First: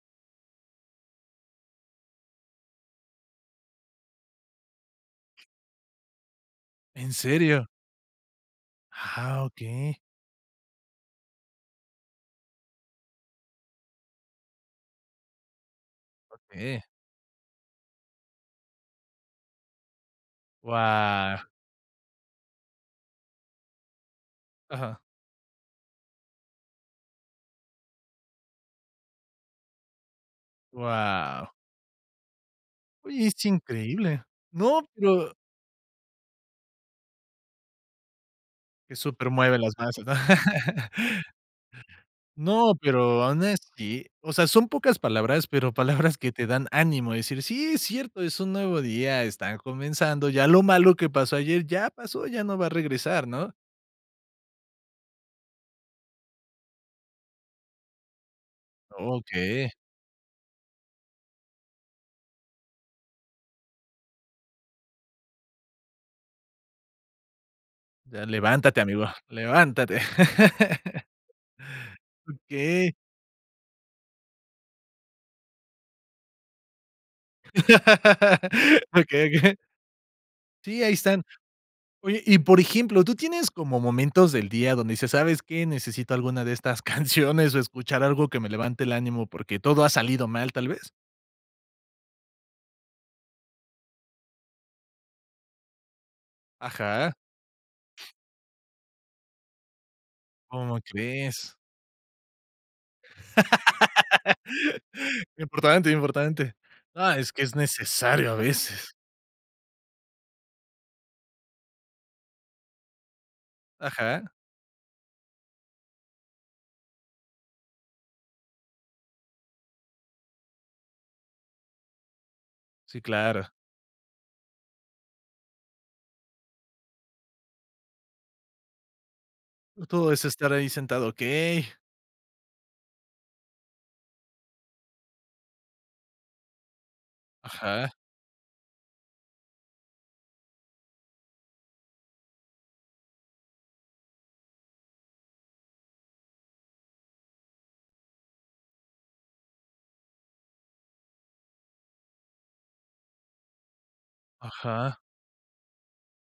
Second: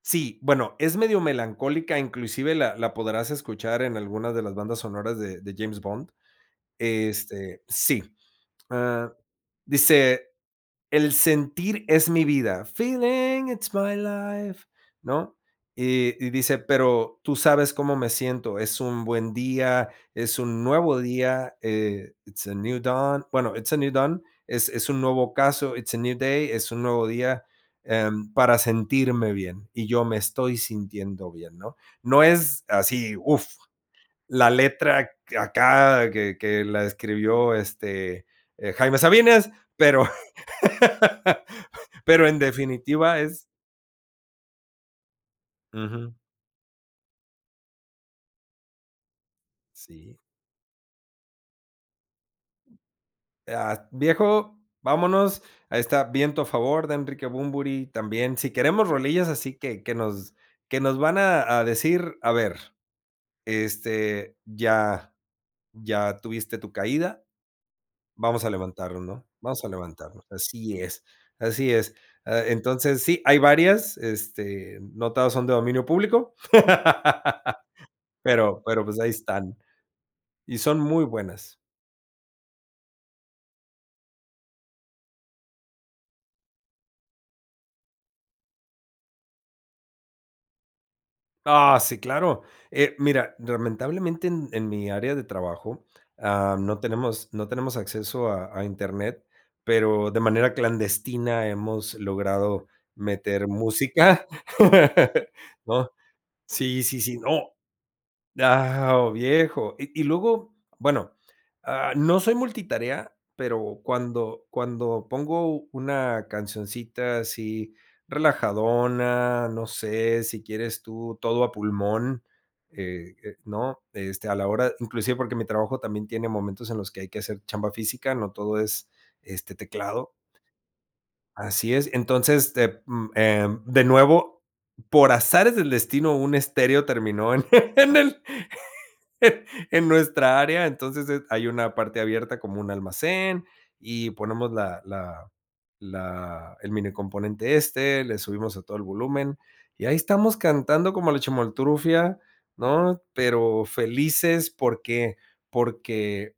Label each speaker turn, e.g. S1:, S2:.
S1: Sí, bueno, es medio melancólica, inclusive la la podrás escuchar en algunas de las bandas sonoras de de James Bond.
S2: ¿En
S1: Este,
S2: serio?
S1: sí. Ah,
S2: Ah, okey.
S1: dice: "El sentir es mi vida", feeling it's my life, ¿no?, y y dice:
S2: Okey.
S1: "Pero tú sabes cómo me siento, es un buen día, es un nuevo
S2: Guau.
S1: día", eh, it's a new dawn, bueno, it's a new dawn, es es un
S2: Ajá.
S1: nuevo ocaso, it's a new day, es un nuevo día, em, para sentirme bien, y yo me estoy sintiendo
S2: Guau.
S1: bien, ¿no?, no es así,
S2: Oye, es
S1: uf,
S2: increíble.
S1: la
S2: No,
S1: letra
S2: pero
S1: acá que que la escribió, este, eh,
S2: Que
S1: Jaime
S2: súper
S1: Sabines,
S2: mueve las bases,
S1: pero
S2: ¿no?
S1: pero en
S2: No,
S1: definitiva
S2: pero,
S1: es
S2: honestly, o sea, son pocas palabras, pero
S1: Ujú.
S2: palabras que te dan ánimo de decir, sí, es cierto, es un nuevo día, están
S1: Sí.
S2: comenzando, ya lo malo que pasó ayer ya pasó, ya no va a regresar, ¿no?
S1: Ah, viejo, vámonos, ahí está, viento a favor, de Enrique Bunbury, también si queremos rolillas así
S2: Okey.
S1: que que nos que nos van a a decir, a ver, este, ya ya tuviste tu caída,
S2: Ya
S1: vamos a
S2: levántate,
S1: levantarlo,
S2: amigo,
S1: ¿no?, vamos a
S2: ¡levántate!
S1: levantarnos. Así es así es, ah,
S2: Okey.
S1: entonces, sí, hay varias, este, no todas son de dominio público, pero pero pues ahí
S2: Okey okey.
S1: están, y son
S2: Sí, ahí
S1: muy
S2: están.
S1: buenas.
S2: Oye, y, por ejemplo, ¿tú tienes como momentos del día donde dices: "Sabes qué, necesito alguna de estas canciones? O escuchar algo que me levante el ánimo porque, todo ha salido mal", tal vez.
S1: Ah, sí, claro, eh, mira, lamentablemente en en mi área de trabajo, ah, no
S2: Ajá.
S1: tenemos no tenemos acceso a a Internet, pero de manera
S2: ¿Cómo
S1: clandestina
S2: crees?
S1: hemos logrado meter música,
S2: Importante
S1: ¿no?,
S2: importante.
S1: sí sí
S2: No,
S1: sí,
S2: es que
S1: no,
S2: es necesario, a veces.
S1: ah, ¡oh viejo! Y y luego, bueno, ah, no soy multitarea, pero
S2: Ajá.
S1: cuando cuando pongo una cancioncita así, relajadona, no sé, si quieres tú, todo a pulmón,
S2: Sí,
S1: eh, eh,
S2: claro.
S1: ¿no?, este, a la hora inclusive porque mi trabajo también tiene momentos en los que hay que hacer chamba física, no todo es, este,
S2: No,
S1: teclado.
S2: todo es estar ahí sentado, okey.
S1: Así es, entonces, te mm, em, de nuevo, por azares del destino, un estéreo terminó en
S2: Ajá.
S1: en el en nuestra área. Entonces, es hay una parte abierta como un almacén, y ponemos la la la el minicomponente este, le subimos a todo el volumen, y ahí estamos cantando como la Chimoltrufia, ¿no?, pero felices
S2: Ajá.
S1: porque porque